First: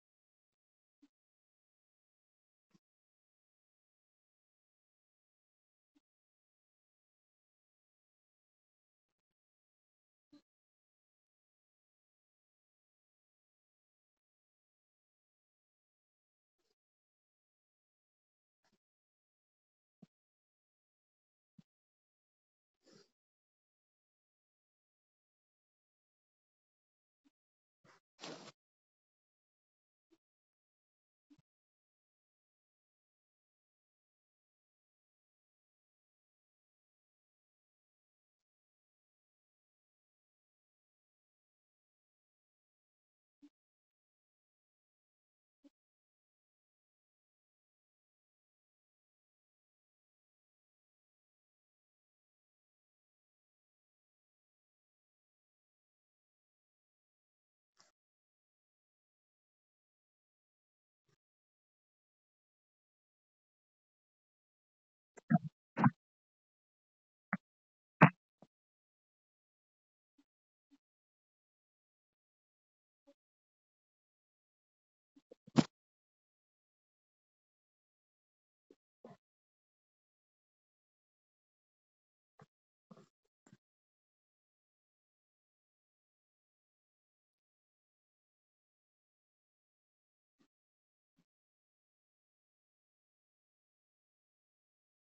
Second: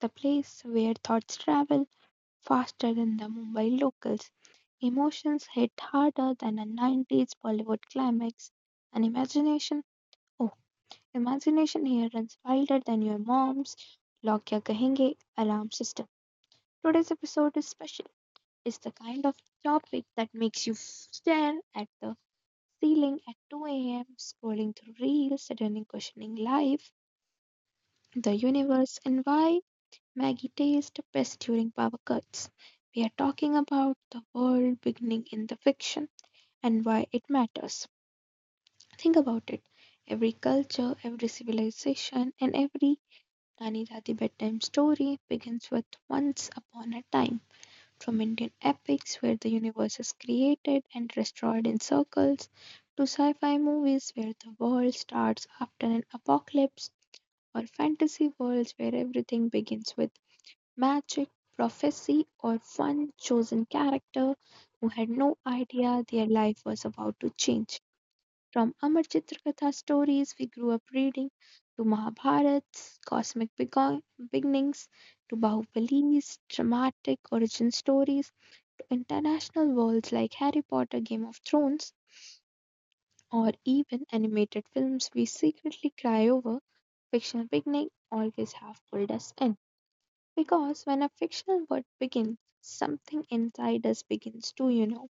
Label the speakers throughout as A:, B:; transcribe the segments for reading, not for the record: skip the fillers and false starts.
A: the place where thoughts travel faster than the Mumbai locals. Emotions hit harder than a 90s Bollywood climax, and imagination, oh, imagination here runs wilder than your mom's Lock Ya Kahenge alarm system. Today's episode is special. It's the kind of topic that makes you f- Stare at the ceiling at 2 a.m., scrolling through reels, suddenly questioning life the universe and why Maggie taste best during power cuts. We are talking about the world beginning in the fiction and why it matters. Think about it. Every culture, every civilization, and every Nani Dadi bedtime story begins with once upon a time. From Indian epics where the universe is created and destroyed in circles, to sci fi movies where the world starts after an apocalypse, or fantasy worlds where everything begins with magic, prophecy, or one chosen character who had no idea their life was about to change. From Amar Chitrakatha stories we grew up reading to Mahabharats, cosmic bego- beginnings, to Bahubal's dramatic origin stories, to international worlds like Harry Potter, Game of Thrones, or even animated films we secretly cry over, fictional beginning always have pulled us in. Because when a fictional world begins, something inside us begins to, you know,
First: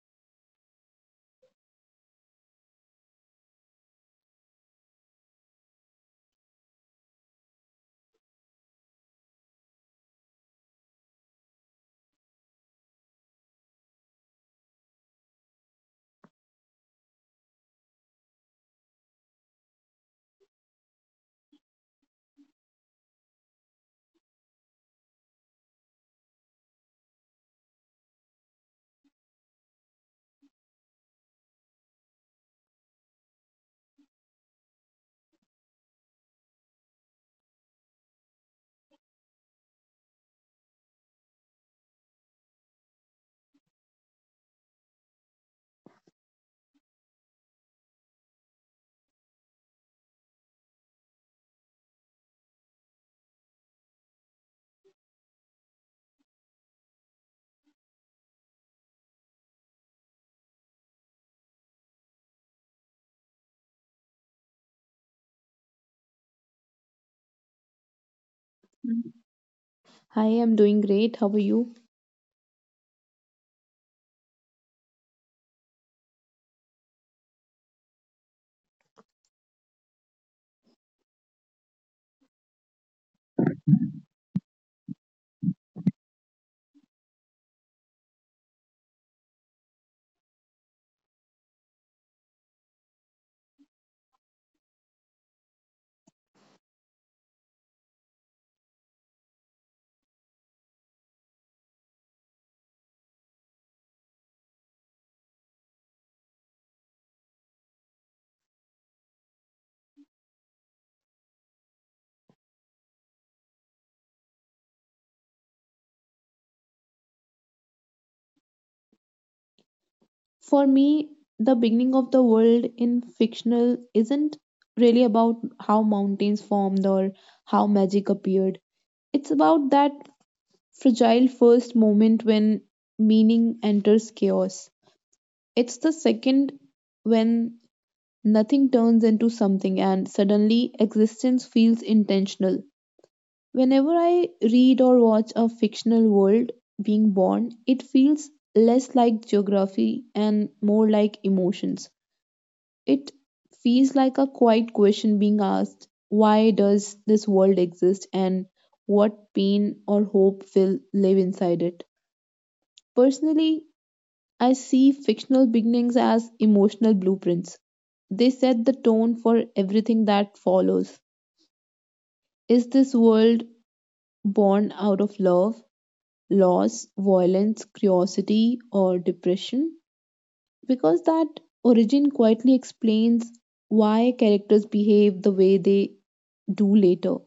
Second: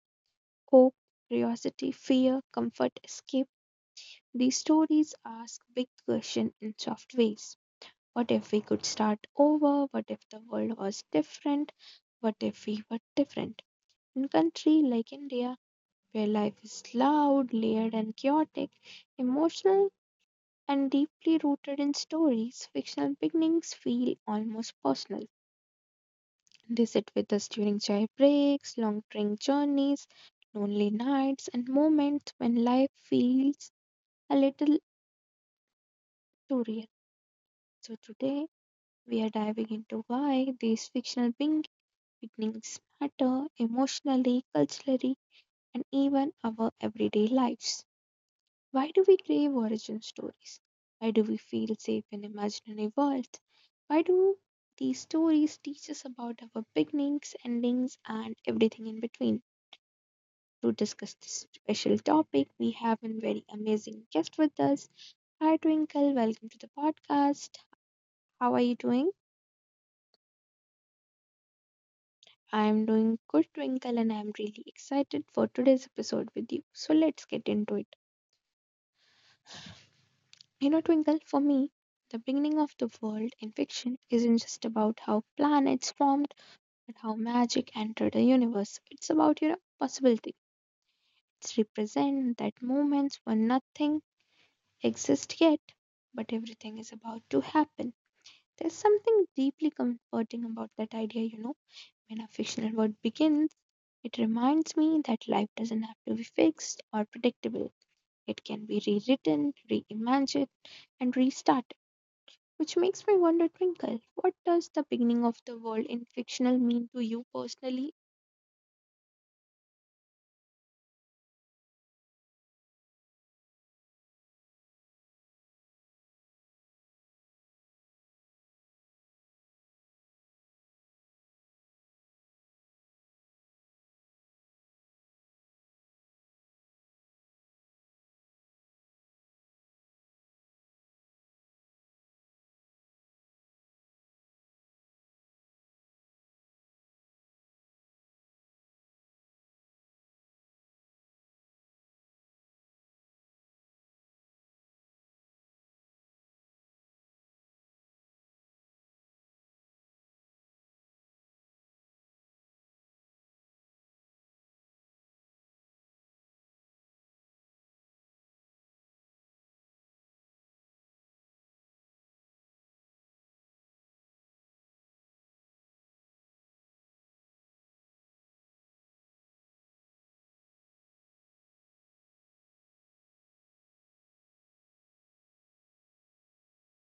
A: hope, curiosity, fear, comfort, escape. These stories ask big questions in soft ways. What if we could start over? What if the world was different? What if we were different? In country like India, where life is loud, layered and chaotic, emotional and deeply rooted in stories, fictional beginnings feel almost personal. They sit with us during chai breaks, long train journeys, lonely nights, and moments when life feels a little too real. So, today we are diving into why these fictional beginnings matter emotionally, culturally, and even our everyday lives. Why do we crave origin stories? Why do we feel safe in imaginary worlds? Why do these stories teach us about our beginnings, endings, and everything in between? To discuss this special topic, we have a very amazing guest with us. Hi, Twinkle. Welcome to the podcast. How are you doing?
B: Hi, I'm doing great. How are you?
A: I'm doing good, Twinkle, and I'm really excited for today's episode with you. So let's get into it. You know, Twinkle, for me, the beginning of the world in fiction isn't just about how planets formed, but how magic entered the universe. It's about, you know, possibility. It's represent that moments when nothing exists yet, but everything is about to happen. There's something deeply comforting about that idea, you know. When a fictional world begins, it reminds me that life doesn't have to be fixed or predictable. It can be rewritten, reimagined, and restarted. Which makes me wonder, Twinkle, what does the beginning of the world in fictional mean to you personally?
B: For me, the beginning of the world in fictional isn't really about how mountains formed or how magic appeared. It's about that fragile first moment when meaning enters chaos. It's the second when nothing turns into something and suddenly existence feels intentional. Whenever I read or watch a fictional world being born, it feels less like geography and more like emotions. It feels like a quiet question being asked, why does this world exist and what pain or hope will live inside it? Personally, I see fictional beginnings as emotional blueprints. They set the tone for everything that follows. Is this world born out of love, loss, violence, curiosity, or depression? Because that origin quietly explains why characters behave the way they do later.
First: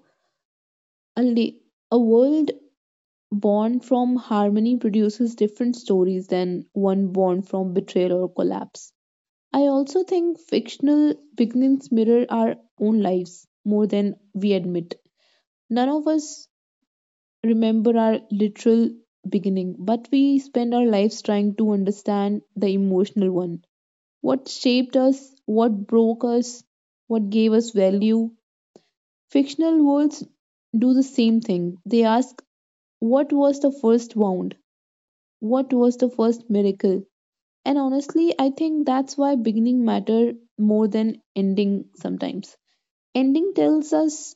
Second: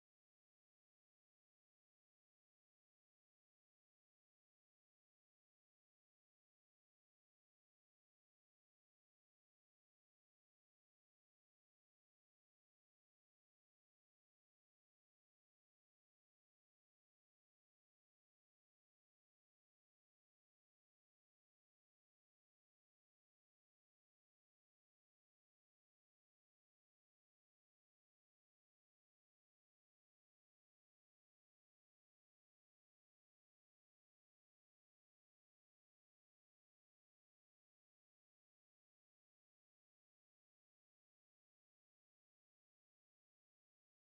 B: A, la- a world born from harmony produces different stories than one born from betrayal or collapse. I also think fictional beginnings mirror our own lives more than we admit. None of us remember our literal beginning, but we spend our lives trying to understand the emotional one. What shaped us, what broke us, what gave us value. Fictional worlds do the same thing. They ask, what was the first wound? What was the first miracle? And honestly, I think that's why beginning matter more than ending sometimes. Ending tells us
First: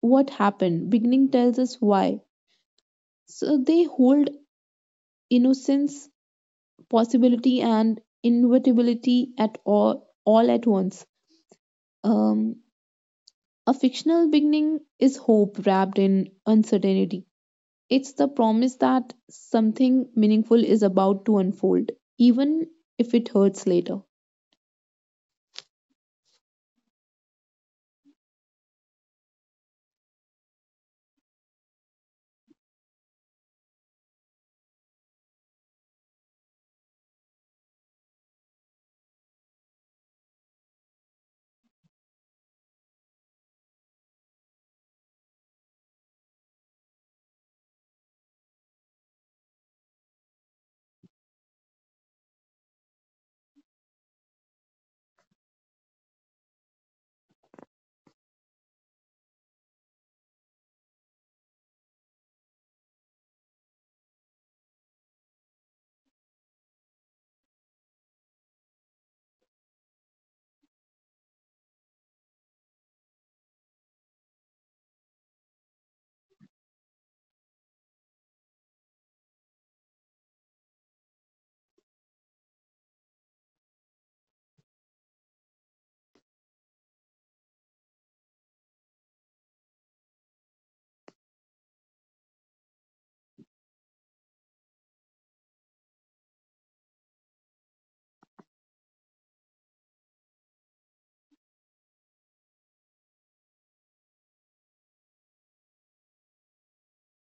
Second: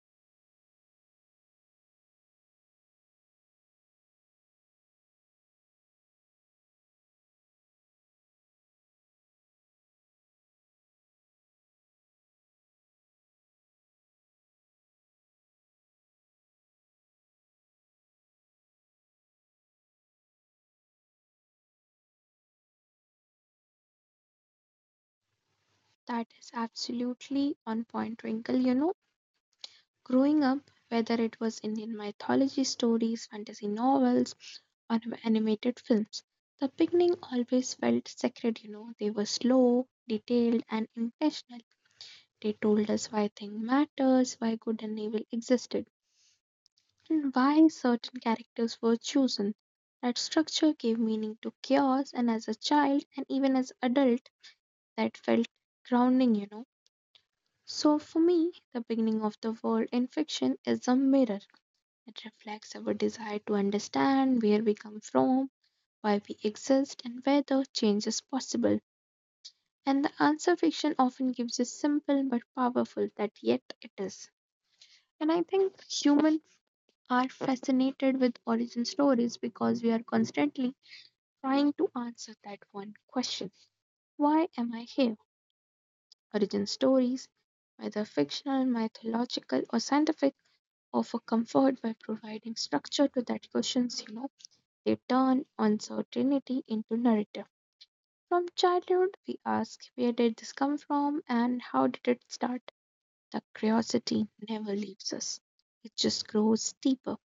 B: what happened, beginning tells us why. So they hold innocence, possibility, and inevitability all at once. Um, a fictional beginning is hope wrapped in uncertainty. It's the promise that something meaningful is about to unfold, even if it hurts later.
A: That is absolutely on point, Twinkle, you know. Growing up, whether it was Indian mythology stories, fantasy novels, or animated films, the beginning always felt sacred, you know. They were slow, detailed, and intentional. They told us why things matters, why good and evil existed, and why certain characters were chosen. That structure gave meaning to chaos, and as a child and even as adult, that felt grounding, you know. So for me, the beginning of the world in fiction is a mirror. It reflects our desire to understand where we come from, why we exist, and whether change is possible. And the answer fiction often gives is simple but powerful that yet it is. And I think humans are fascinated with origin stories because we are constantly trying to answer that one question. Why am I here? Origin stories, whether fictional, mythological, or scientific, offer comfort by providing structure to that questions you know. They turn uncertainty into narrative. From childhood, we ask where did this come from and how did it start? The curiosity never leaves us, it just grows deeper.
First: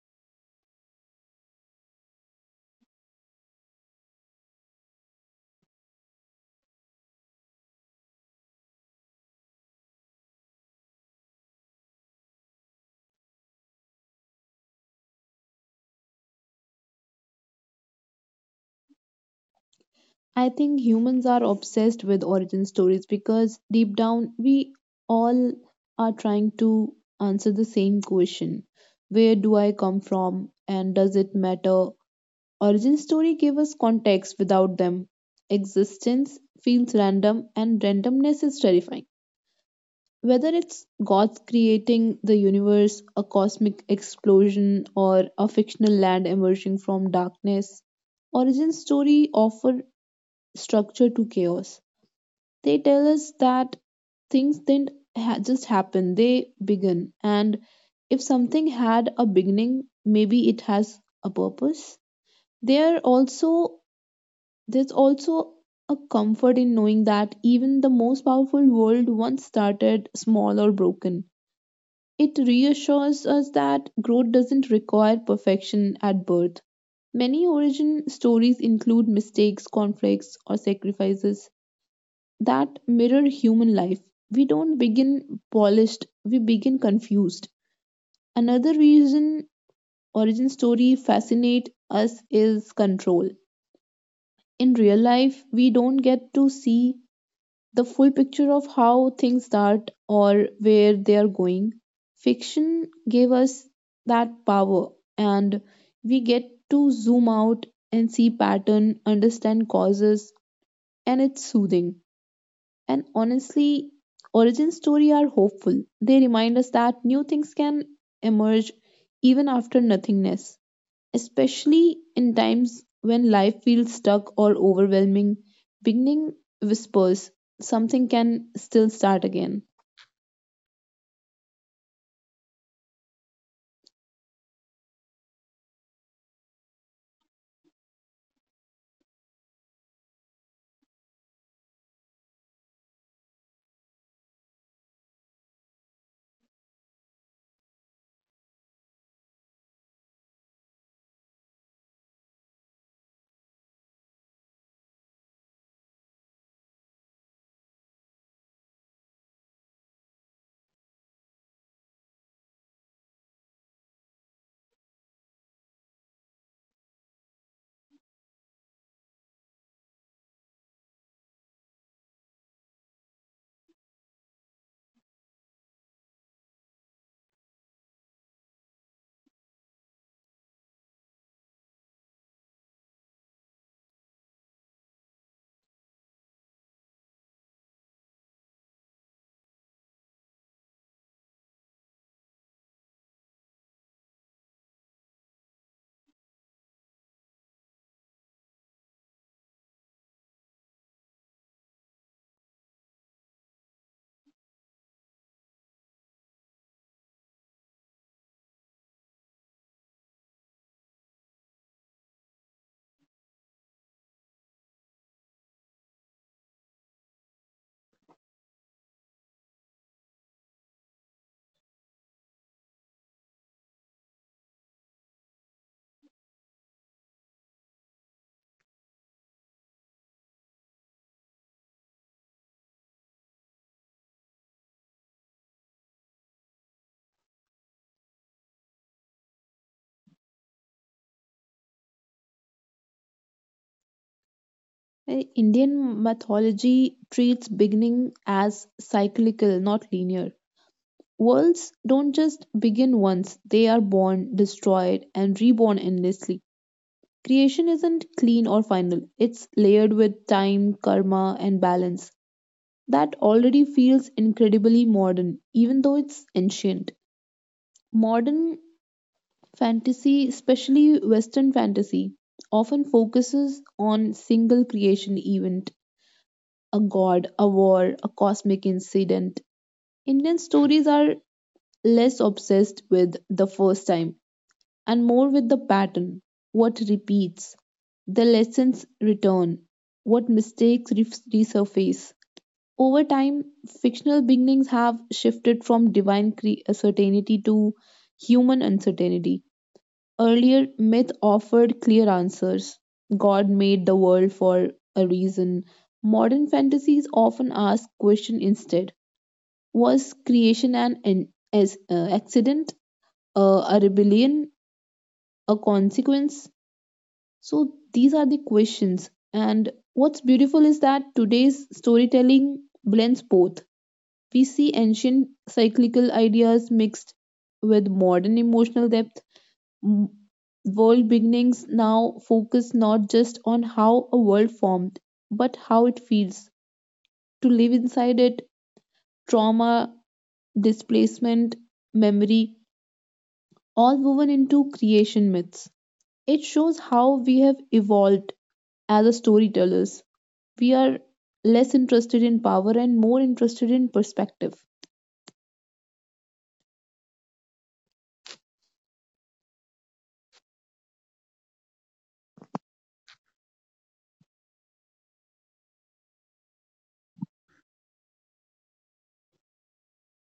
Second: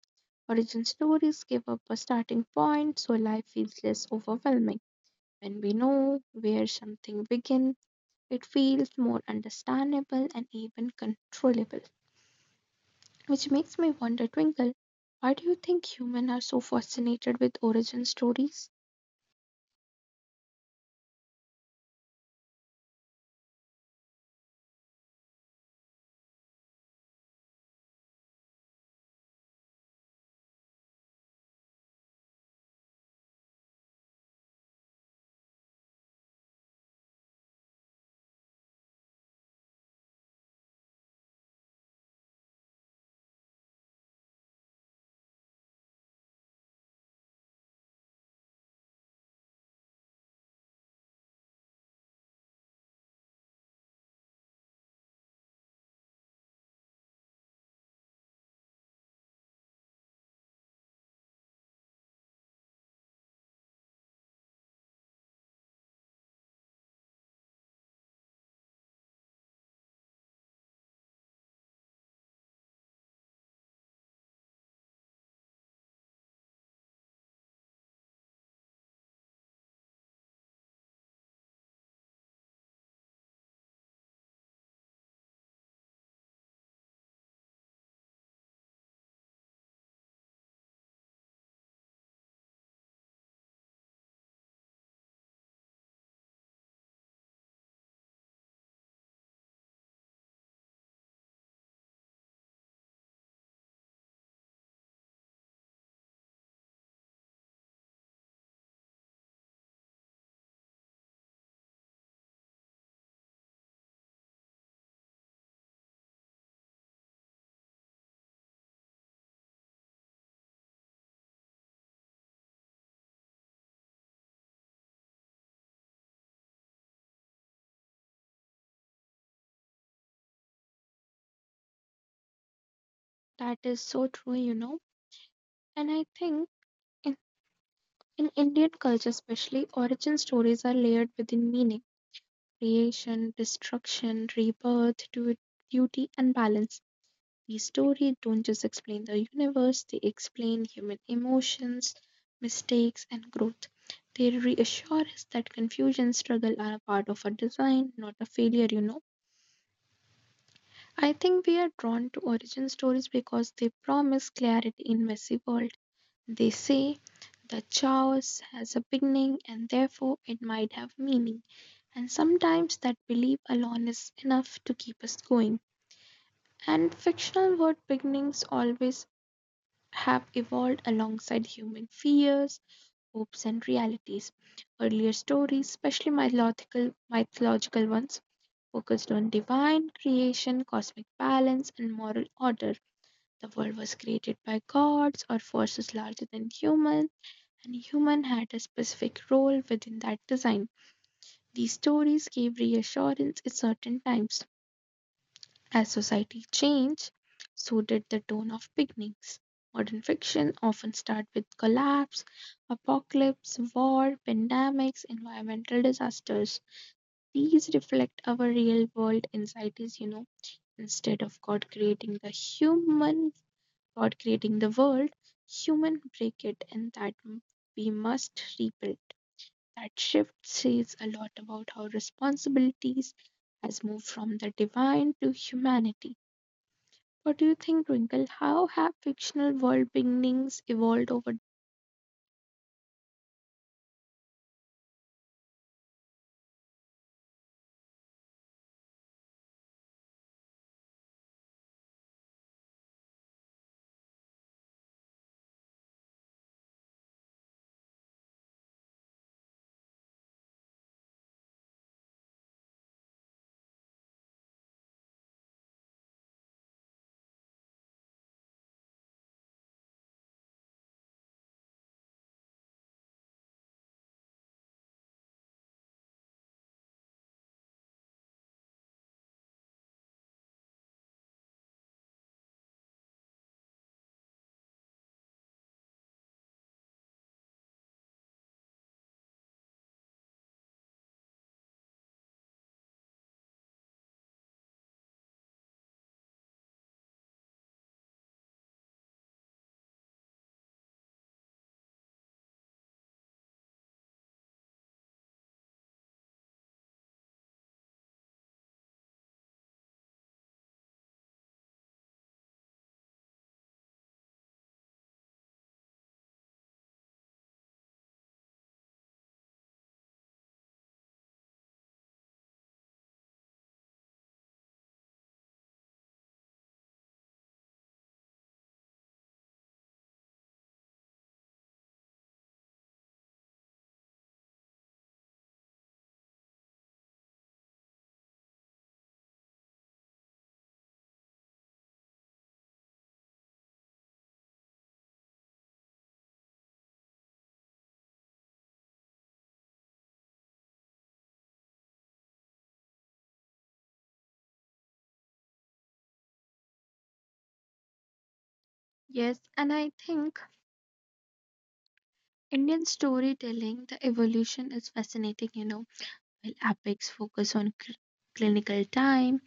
A: Origin stories give up a starting point so life feels less overwhelming. When we know where something began, it feels more understandable and even controllable. Which makes me wonder, Twinkle, why do you think humans are so fascinated with origin stories?
B: I think humans are obsessed with origin stories because deep down we all are trying to answer the same question, where do I come from and does it matter? Origin story give us context. Without them, existence feels random and randomness is terrifying. Whether it's gods creating the universe, a cosmic explosion, or a fictional land emerging from darkness, origin story offer structure to chaos. They tell us that things didn't just happen, they begin. And if something had a beginning, maybe it has a purpose. They are also There's also a comfort in knowing that even the most powerful world once started small or broken. It reassures us that growth doesn't require perfection at birth. Many origin stories include mistakes, conflicts, or sacrifices that mirror human life. We don't begin polished, we begin confused. Another reason origin story fascinate us is control. In real life, we don't get to see the full picture of how things start or where they are going. Fiction gave us that power, and we get to zoom out and see pattern, understand causes, and it's soothing. And honestly, origin story are hopeful. They remind us that new things can emerge even after nothingness, especially in times when life feels stuck or overwhelming. Beginning whispers, something can still start again.
A: That is so true, you know. And I think in, in Indian culture, especially, origin stories are layered within meaning creation, destruction, rebirth, duty, and balance. These stories don't just explain the universe, they explain human emotions, mistakes, and growth. They reassure us that confusion, struggle are a part of a design, not a failure, you know. I think we are drawn to origin stories because they promise clarity in messy world. They say that chaos has a beginning and therefore it might have meaning, and sometimes that belief alone is enough to keep us going. And fictional word beginnings always have evolved alongside human fears, hopes, and realities. Earlier stories, especially mythological ones, focused on divine creation, cosmic balance, and moral order. The world was created by gods or forces larger than humans and human had a specific role within that design. These stories gave reassurance at certain times. As society changed, so did the tone of beginnings. Modern fiction often starts with collapse, apocalypse, war, pandemics, environmental disasters. These reflect our real world anxieties, you know. Instead of God creating the human, God creating the world, human break it and that we must rebuild. That shift says a lot about how responsibilities has moved from the divine to humanity. What do you think, Twinkle? How have fictional world beginnings evolved over?
B: Indian mythology treats beginning as cyclical, not linear. Worlds don't just begin once, they are born, destroyed, and reborn endlessly. Creation isn't clean or final, it's layered with time, karma, and balance. That already feels incredibly modern, even though it's ancient. Modern fantasy, especially Western fantasy, often focuses on single creation event, a god, a war, a cosmic incident. Indian stories are less obsessed with the first time and more with the pattern, what repeats, the lessons return, what mistakes resurface. Over time, fictional beginnings have shifted from divine certainty to human uncertainty. Earlier, myth offered clear answers. God made the world for a reason. Modern fantasies often ask question instead. Was creation an accident, a rebellion, a consequence? So these are the questions. And what's beautiful is that today's storytelling blends both. We see ancient cyclical ideas mixed with modern emotional depth. World beginnings now focus not just on how a world formed, but how it feels to live inside it, trauma, displacement, memory, all woven into creation myths. It shows how we have evolved as a storytellers. We are less interested in power and more interested in perspective.
A: Yes, and I think Indian storytelling, the evolution is fascinating, you know, while epics focus on clinical time,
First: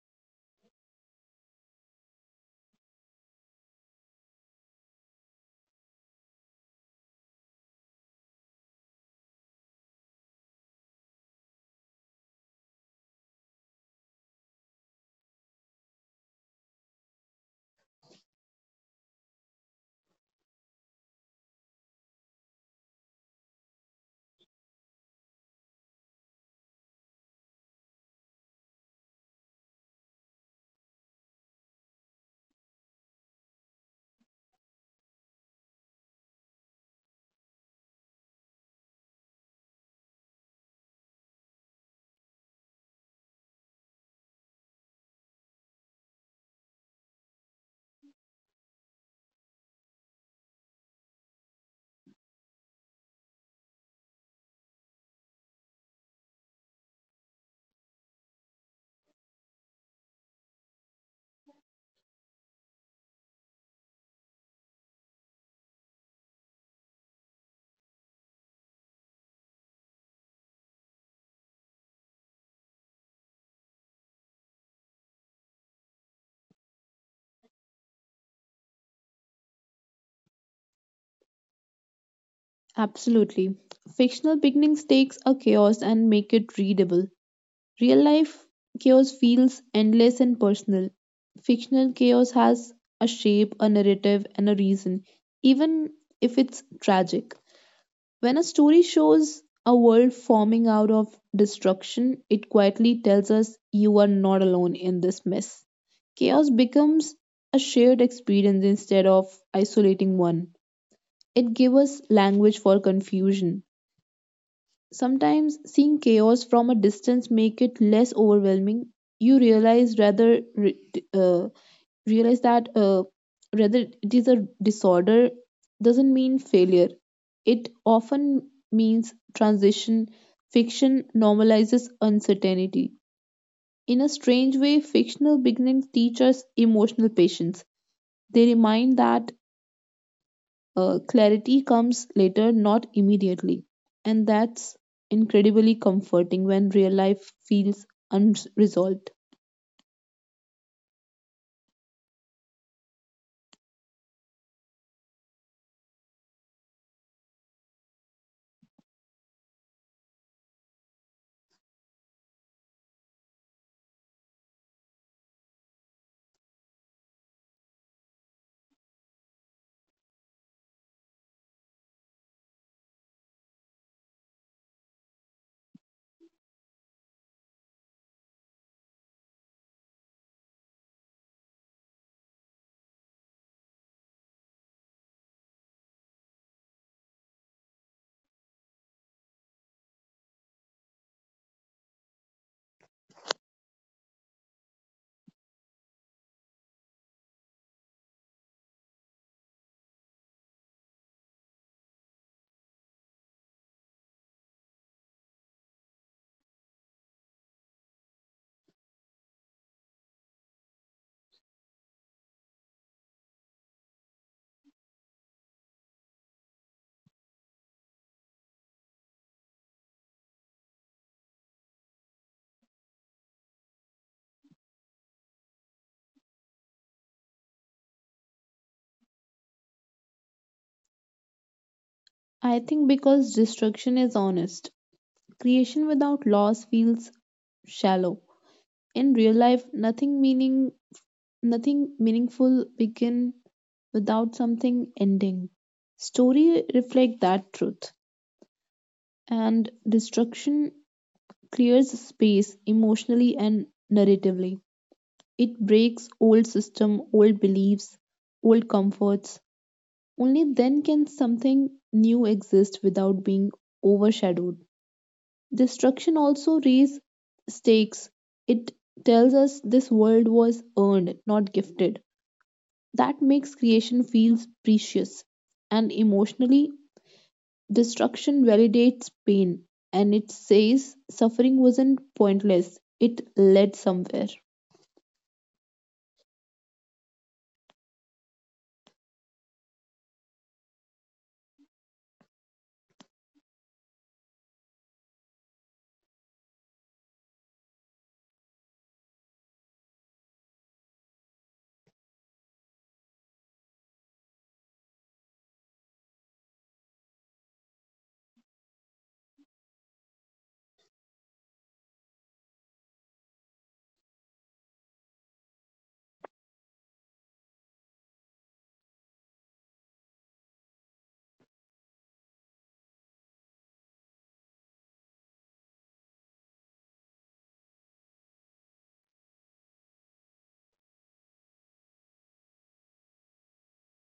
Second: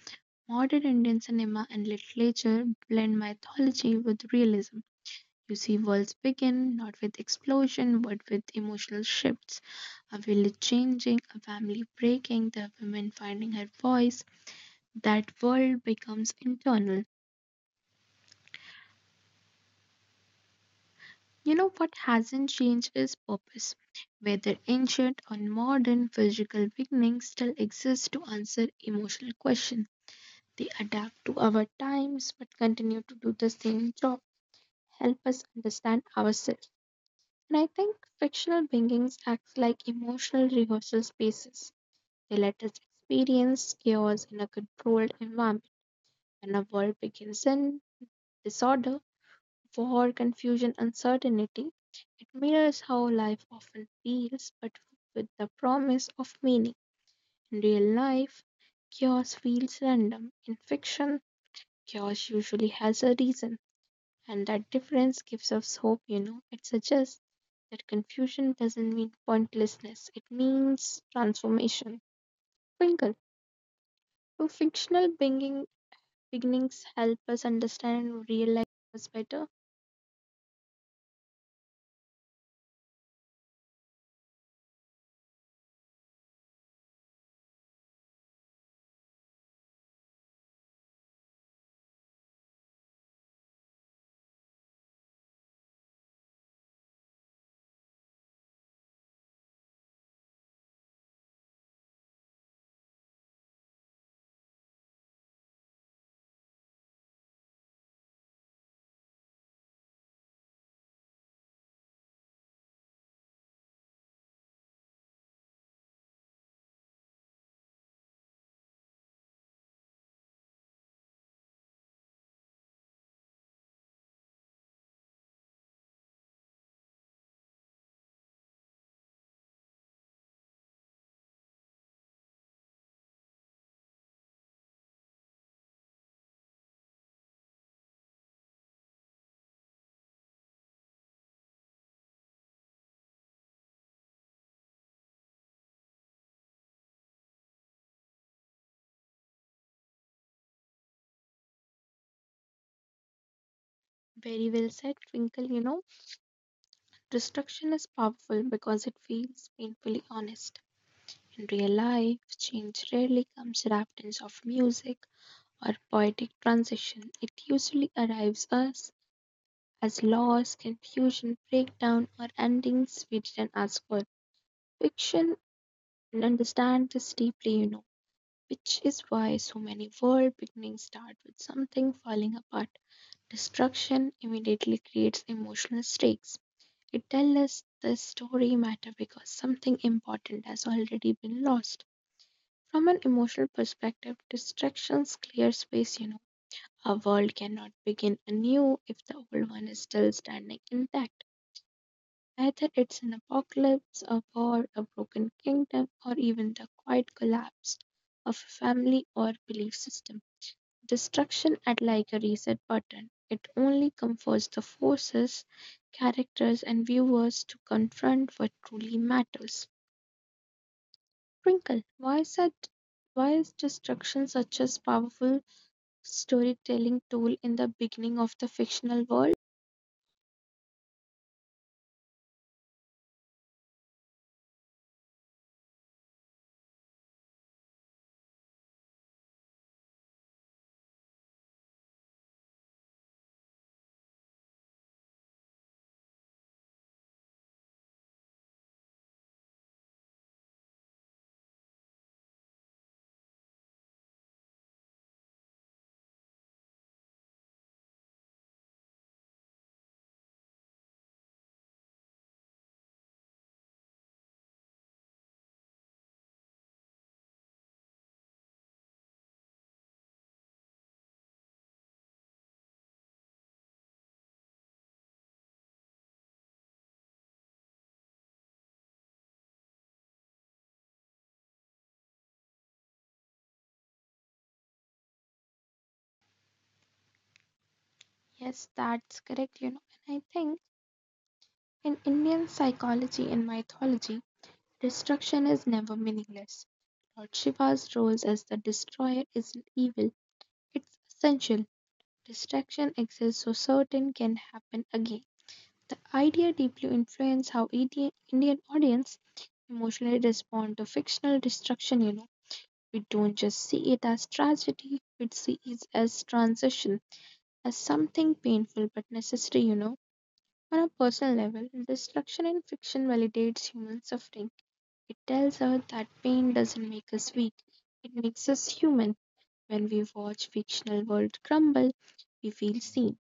A: modern Indian cinema and literature blend mythology with realism. You see worlds begin not with explosion but with emotional shifts. A village changing, a family breaking, the woman finding her voice. That world becomes internal. You know what hasn't changed is purpose. Whether ancient or modern, physical beginnings still exist to answer emotional questions. They adapt to our times but continue to do the same job, help us understand ourselves. And I think fictional beings act like emotional rehearsal spaces. They let us experience chaos in a controlled environment. When a world begins in disorder, war, confusion, uncertainty, it mirrors how life often feels, but with the promise of meaning. In real life, chaos feels random. In fiction, chaos usually has a reason, and that difference gives us hope, you know. It suggests that confusion doesn't mean pointlessness, it means transformation. Twinkle, do beginnings help us understand real life better?
B: Absolutely. Fictional beginnings takes a chaos and make it readable. Real life chaos feels endless and personal. Fictional chaos has a shape, a narrative, and a reason, even if it's tragic. When a story shows a world forming out of destruction, it quietly tells us you are not alone in this mess. Chaos becomes a shared experience instead of isolating one. It gives us language for confusion. Sometimes seeing chaos from a distance make it less overwhelming. You realize rather re- uh, realize that Rather, it is a disorder doesn't mean failure. It often means transition. Fiction normalizes uncertainty. In a strange way, fictional beginnings teach us emotional patience. They remind that clarity comes later, not immediately. And that's incredibly comforting when real life feels unresolved.
A: Very well said, Twinkle. You know, destruction is powerful because it feels painfully honest. In real life, change rarely comes wrapped in soft music or poetic transition. It usually arrives us as loss, confusion, breakdown, or endings we didn't ask for. Fiction understands this deeply, you know, which is why so many world beginnings start with something falling apart. Destruction immediately creates emotional stakes. It tells us the story matter because something important has already been lost. From an emotional perspective, distractions clear space, you know. A world cannot begin anew if the old one is still standing intact. Either it's an apocalypse, a war, a broken kingdom, or even the quiet collapse of a family or belief system. Destruction at like a reset button. It only comforts the forces, characters, and viewers to confront what truly matters. Sprinkle. Why is that? Why is destruction such a powerful storytelling tool in the beginning of the fictional world?
B: I think because destruction is honest, creation without loss feels shallow. In real life, nothing meaningful begin without something ending. Story reflect that truth. And destruction clears space emotionally and narratively. It breaks old system, old beliefs, old comforts. Only then can something new exist without being overshadowed. Destruction also raises stakes. It tells us this world was earned, not gifted. That makes creation feels precious. And emotionally, destruction validates pain and it says suffering wasn't pointless. It led somewhere.
A: Yes, that's correct. You know, and I think in Indian psychology and mythology, destruction is never meaningless. Lord Shiva's role as the destroyer isn't evil, it's essential. Distraction exists so certain can happen again. The idea deeply influenced how Indian audience emotionally respond to fictional destruction, you know. We don't just see it as tragedy, we see it as transition, as something painful but necessary, you know. On a personal level, destruction in fiction validates human suffering. It tells us that pain doesn't make us weak, it makes us human. When we watch fictional world crumble, we feel seen.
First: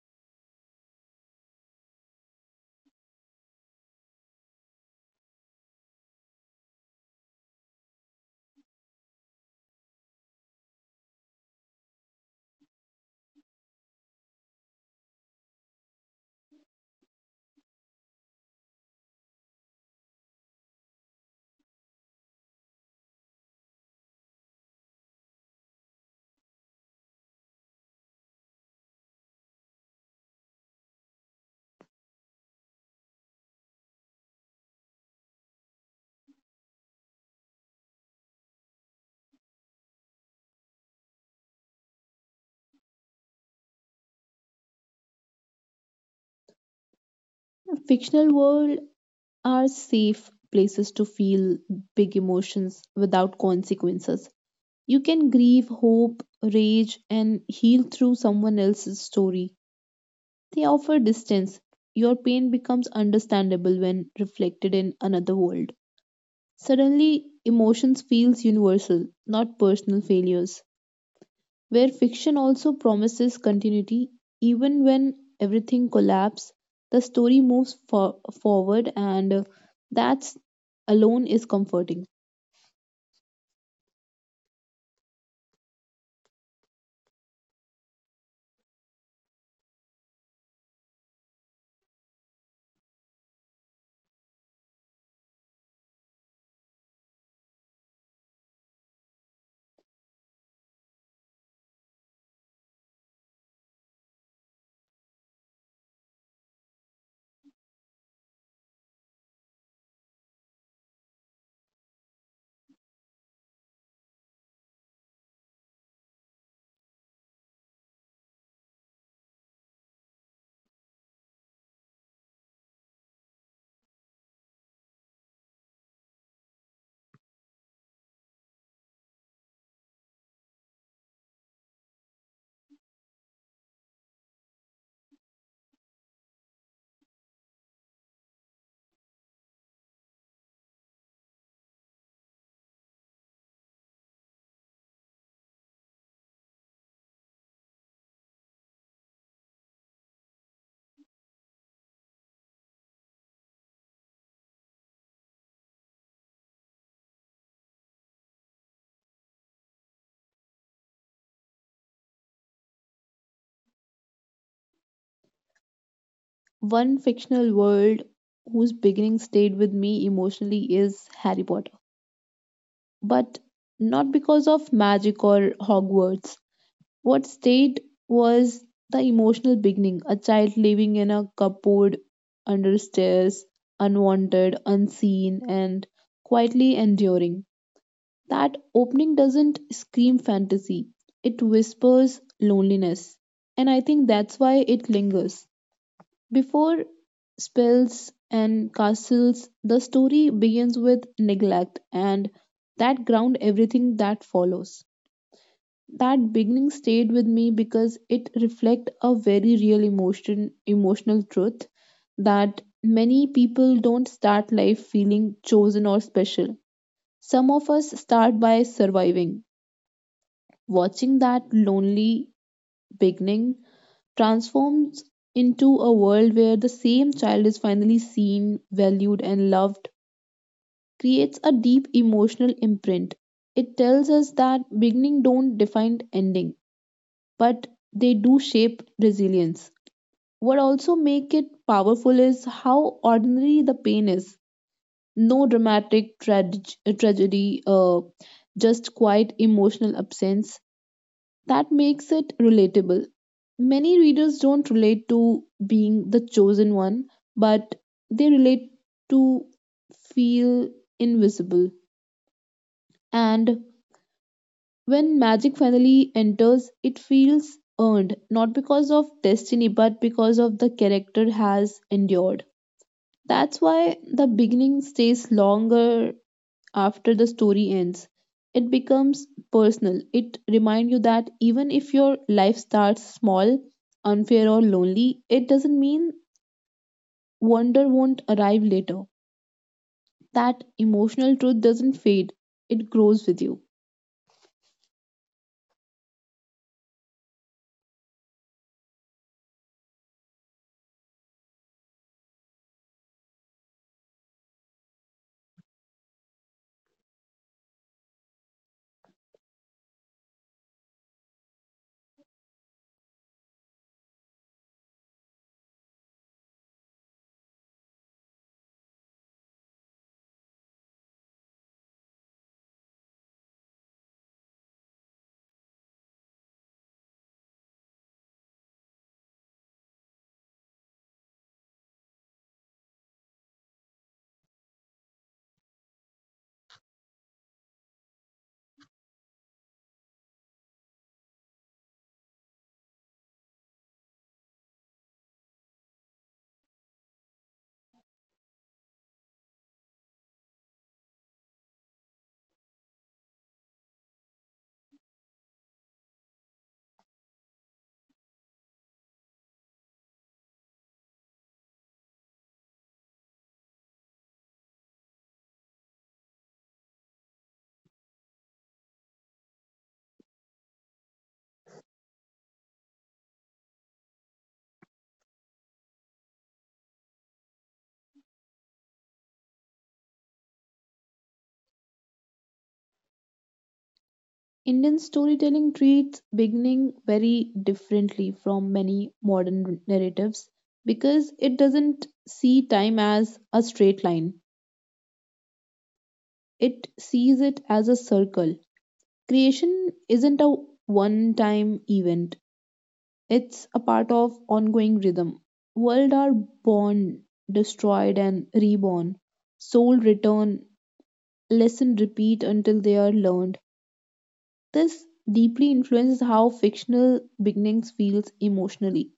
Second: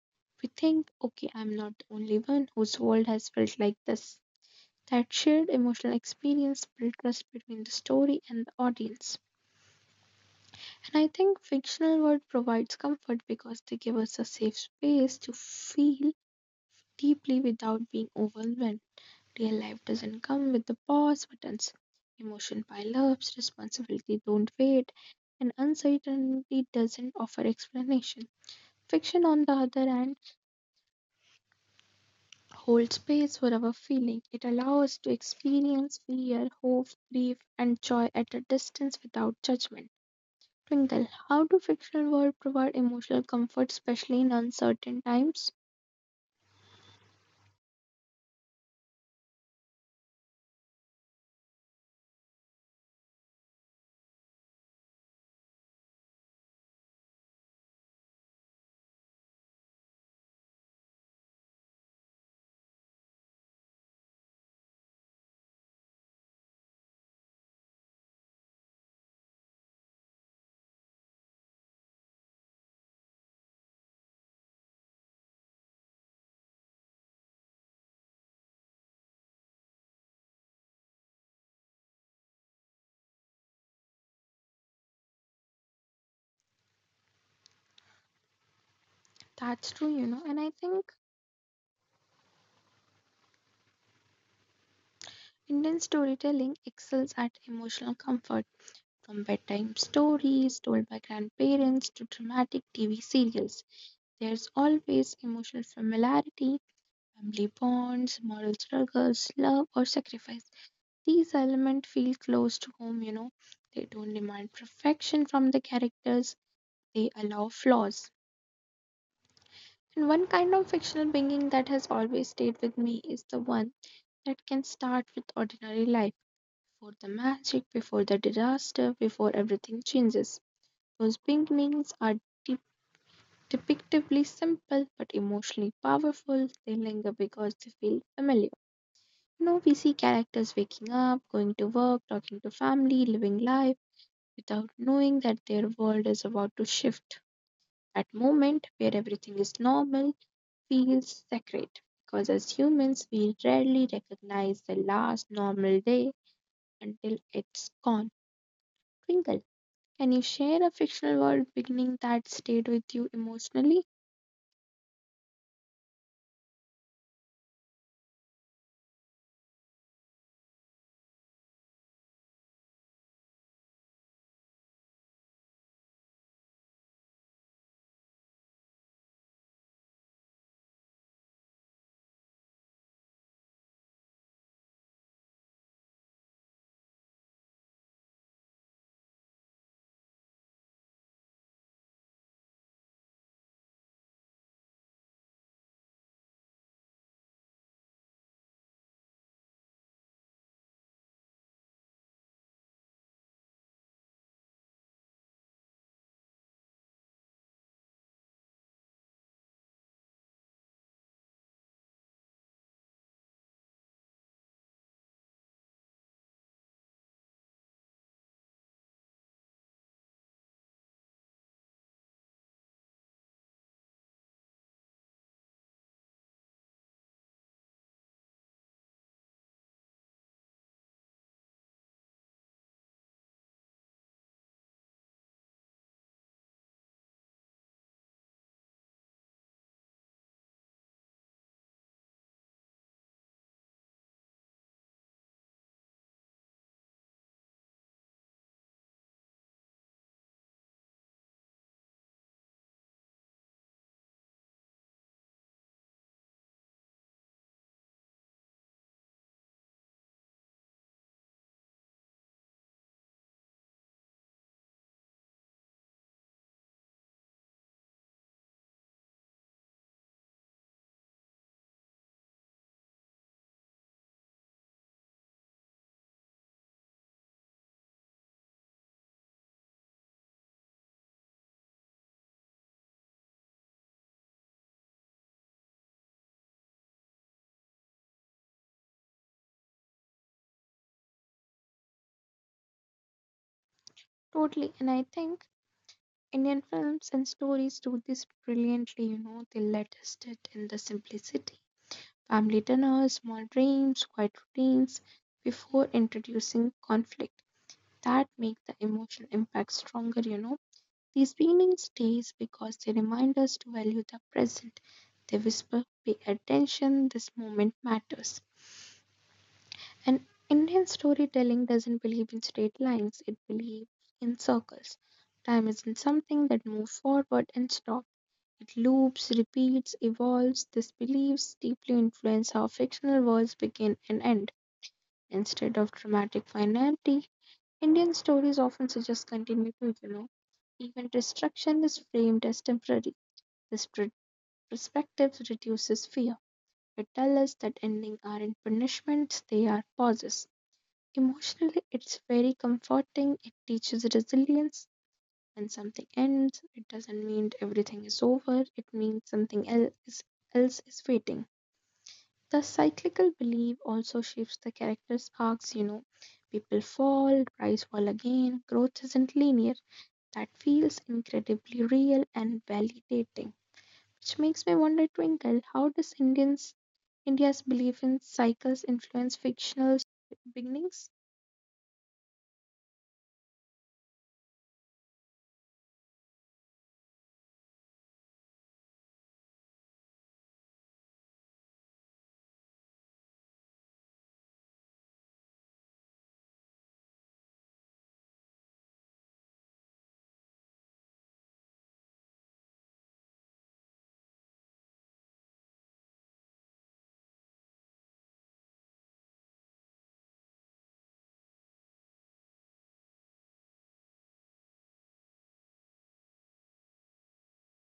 A: We think, okay, I'm not the only one whose world has felt like this. That shared emotional experience builds trust between the story and the audience. And I think fictional world provides comfort because they give us a safe space to feel deeply without being overwhelmed. Real life doesn't come with the pause buttons. Emotion pile ups, responsibility don't wait, and uncertainty doesn't offer explanation. Fiction, on the other hand, hold space for our feeling. It allows us to experience fear, hope, grief, and joy at a distance without judgment. Twinkle, how do fictional world provide emotional comfort, especially in uncertain times?
B: Fictional world are safe places to feel big emotions without consequences. You can grieve, hope, rage, and heal through someone else's story. They offer distance. Your pain becomes understandable when reflected in another world. Suddenly, emotions feels universal, not personal failures. Where fiction also promises continuity, even when everything collapses, the story moves forward, and that's alone is comforting.
A: That's true, you know, and I think Indian storytelling excels at emotional comfort. From bedtime stories told by grandparents to dramatic TV serials, there's always emotional familiarity, family bonds, moral struggles, love, or sacrifice. These elements feel close to home, you know. They don't demand perfection from the characters, they allow flaws. And one kind of fictional being that has always stayed with me is the one that can start with ordinary life, before the magic, before the disaster, before everything changes. Those beings are de- depictively simple but emotionally powerful. They linger because they feel familiar. We see characters waking up, going to work, talking to family, living life without knowing that their world is about to shift. That moment where everything is normal feels sacred because as humans we rarely recognize the last normal day until it's gone. Twinkle, can you share a fictional world beginning that stayed with you emotionally?
B: One fictional world whose beginning stayed with me emotionally is Harry Potter, but not because of magic or Hogwarts. What state was the emotional beginning? A child living in a cupboard, under stairs, unwanted, unseen, and quietly enduring. That opening doesn't scream fantasy, it whispers loneliness. And I think that's why it lingers. Before spells and castles, the story begins with neglect, and that ground everything that follows. That beginning stayed with me because it reflects a very real emotional truth that many people don't start life feeling chosen or special. Some of us start by surviving. Watching that lonely beginning transforms into a world where the same child is finally seen, valued, and loved creates a deep emotional imprint. It tells us that beginning don't define ending, but they do shape resilience. What also make it powerful is how ordinary the pain is. No dramatic tragedy, just quiet emotional absence. That makes it relatable. Many readers don't relate to being the chosen one, but they relate to feel invisible. And when magic finally enters, it feels earned, not because of destiny, but because of the character has endured. That's why the beginning stays longer after the story ends. It becomes personal. It reminds you that even if your life starts small, unfair, or lonely, it doesn't mean wonder won't arrive later. That emotional truth doesn't fade, it grows with you.
A: Totally, and I think Indian films and stories do this brilliantly, they let us sit in the simplicity. Family dinners, small dreams, quiet routines before introducing conflict. That make the emotional impact stronger. These beginnings stays because they remind us to value the present. They whisper, pay attention, this moment matters. And Indian storytelling doesn't believe in straight lines, it believes in circles. Time isn't something that moves forward and stops. It loops, repeats, evolves. These beliefs deeply influence how fictional worlds begin and end. Instead of dramatic finality, Indian stories often suggest continuity. Even destruction is framed as temporary. This perspective reduces fear. It tells us that endings aren't punishments, they are pauses. Emotionally, it's very comforting. It teaches resilience. When something ends, it doesn't mean everything is over, it means something else is waiting. The cyclical belief also shapes the character's arcs. People fall, rise, fall again. Growth isn't linear, that feels incredibly real and validating. Which makes me wonder, Twinkle, how does Indians India's belief in cycles influence fictional beginnings?
B: Indian storytelling treats beginning very differently from many modern narratives because it doesn't see time as a straight line. It sees it as a circle. Creation isn't a one time event, it's a part of ongoing rhythm. World are born, destroyed, and reborn. Soul return, lesson repeat until they are learned. This deeply influences how fictional beginnings feels emotionally.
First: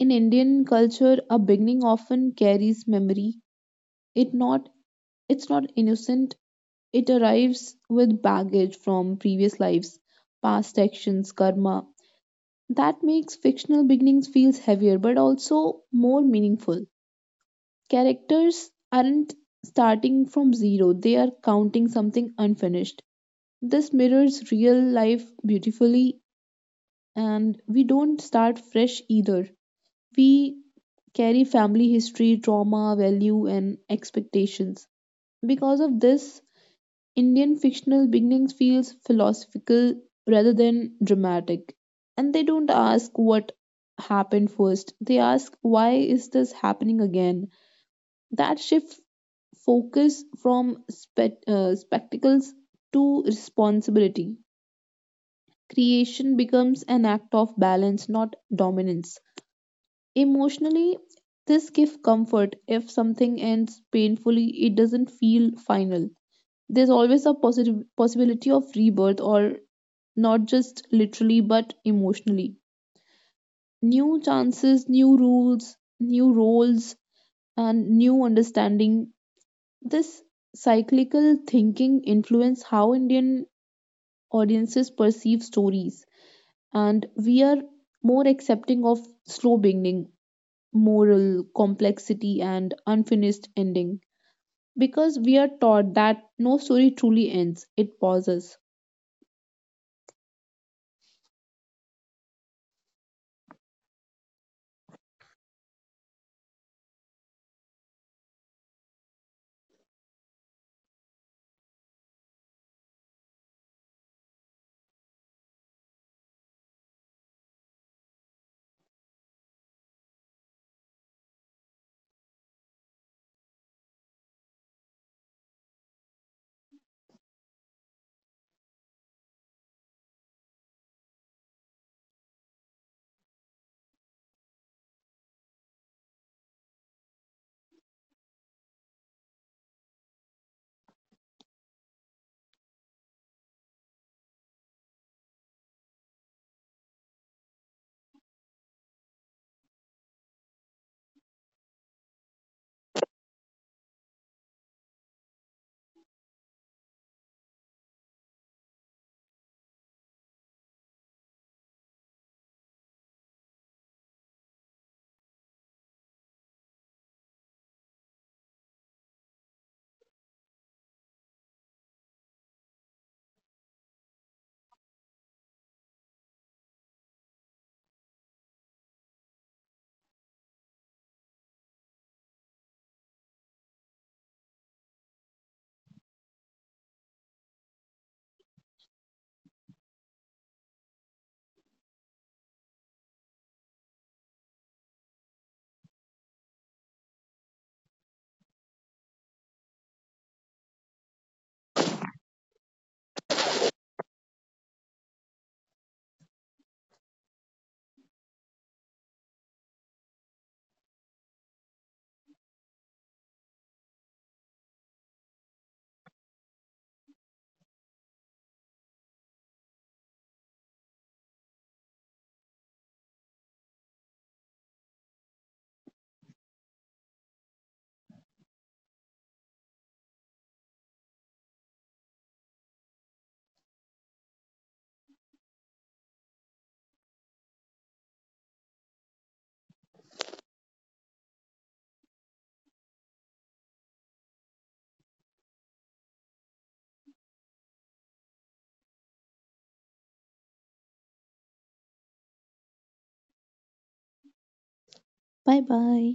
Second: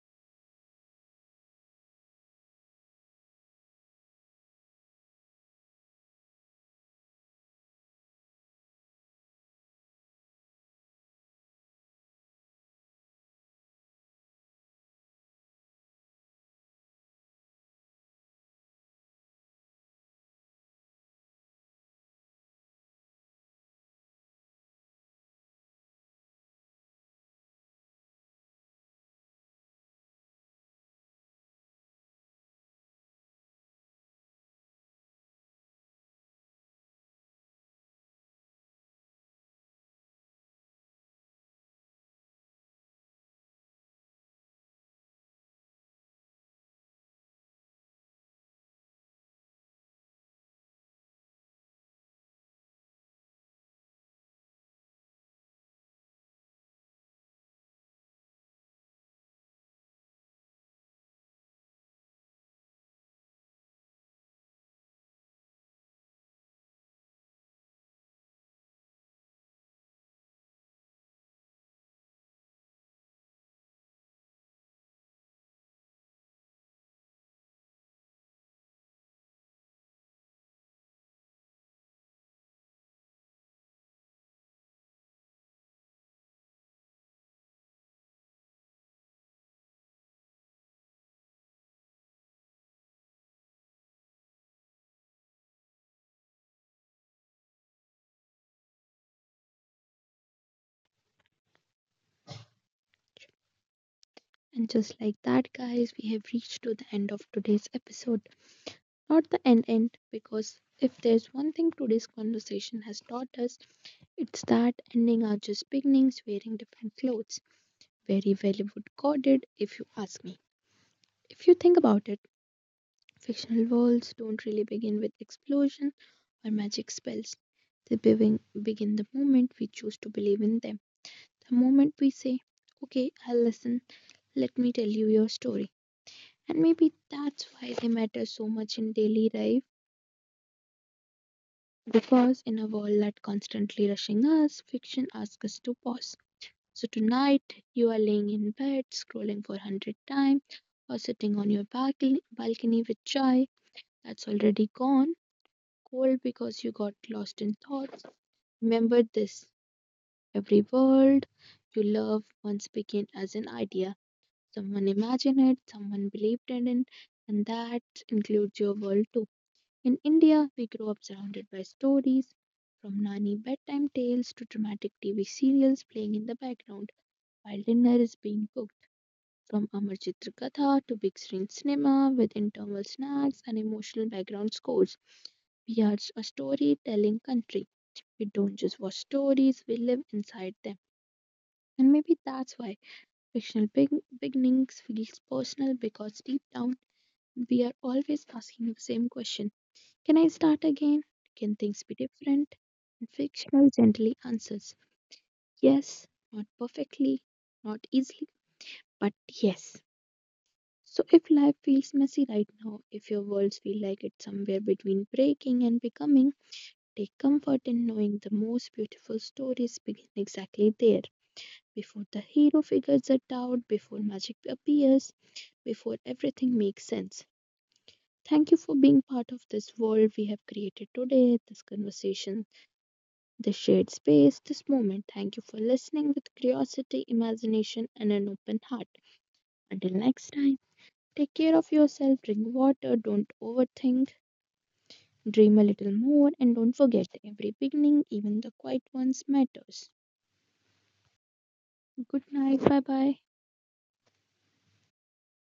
B: In Indian culture, a beginning often carries memory. It not it's not innocent. It arrives with baggage from previous lives, past actions, karma. That makes fictional beginnings feels heavier but also more meaningful. Characters aren't starting from zero. They are counting something unfinished. This mirrors real life beautifully, and we don't start fresh either. We carry family history, trauma, value, and expectations. Because of this, Indian fictional beginnings feels philosophical rather than dramatic. And they don't ask what happened first. They ask, why is this happening again? That shift focus from spectacles to responsibility. Creation becomes an act of balance, not dominance. Emotionally, this gives comfort. If something ends painfully, it doesn't feel final. There's always a positive possibility of rebirth, or not just literally but emotionally. New chances, new rules, new roles, and new understanding. This cyclical thinking influence how Indian audiences perceive stories, and we are more accepting of slow beginning, moral complexity, and unfinished ending, because we are taught that no story truly ends, it pauses.
A: And just like that, guys, we have reached to the end of today's episode. Not the end end, because if there's one thing today's conversation has taught us, it's that ending are just beginnings wearing different clothes. Very Hollywood coded, if you ask me. If you think about it, fictional worlds don't really begin with explosion or magic spells. They begin the moment we choose to believe in them. The moment we say, okay, I'll listen, let me tell you your story. And maybe that's why they matter so much in daily life, because in a world that constantly rushing us, fiction asks us to pause. So tonight, you are laying in bed, scrolling for 100 times, or sitting on your balcony with chai that's already gone cold because you got lost in thoughts. Remember this, every word you love once began as an idea. Someone imagined it, someone believed in it, and that includes your world too. In India, we grow up surrounded by stories from Nani bedtime tales to dramatic TV serials playing in the background while dinner is being cooked. From Amar Chitra Katha to big screen cinema with internal snacks and emotional background scores. We are a storytelling country. We don't just watch stories, we live inside them. And maybe that's why fictional beginnings feels personal because deep down we are always asking the same question. Can I start again? Can things be different? And fictional gently answers yes, not perfectly, not easily, but yes. So if life feels messy right now, if your worlds feel like it's somewhere between breaking and becoming, take comfort in knowing the most beautiful stories begin exactly there, before the hero figures it out, before magic appears, before everything makes sense. Thank you for being part of this world we have created today, this conversation, this shared space, this moment. Thank you for listening with curiosity, imagination, and an open heart. Until next time, take care of yourself, drink water, don't overthink, dream a little more, and don't forget every beginning, even the quiet ones, matters. Good night. Bye bye.
B: Bye bye.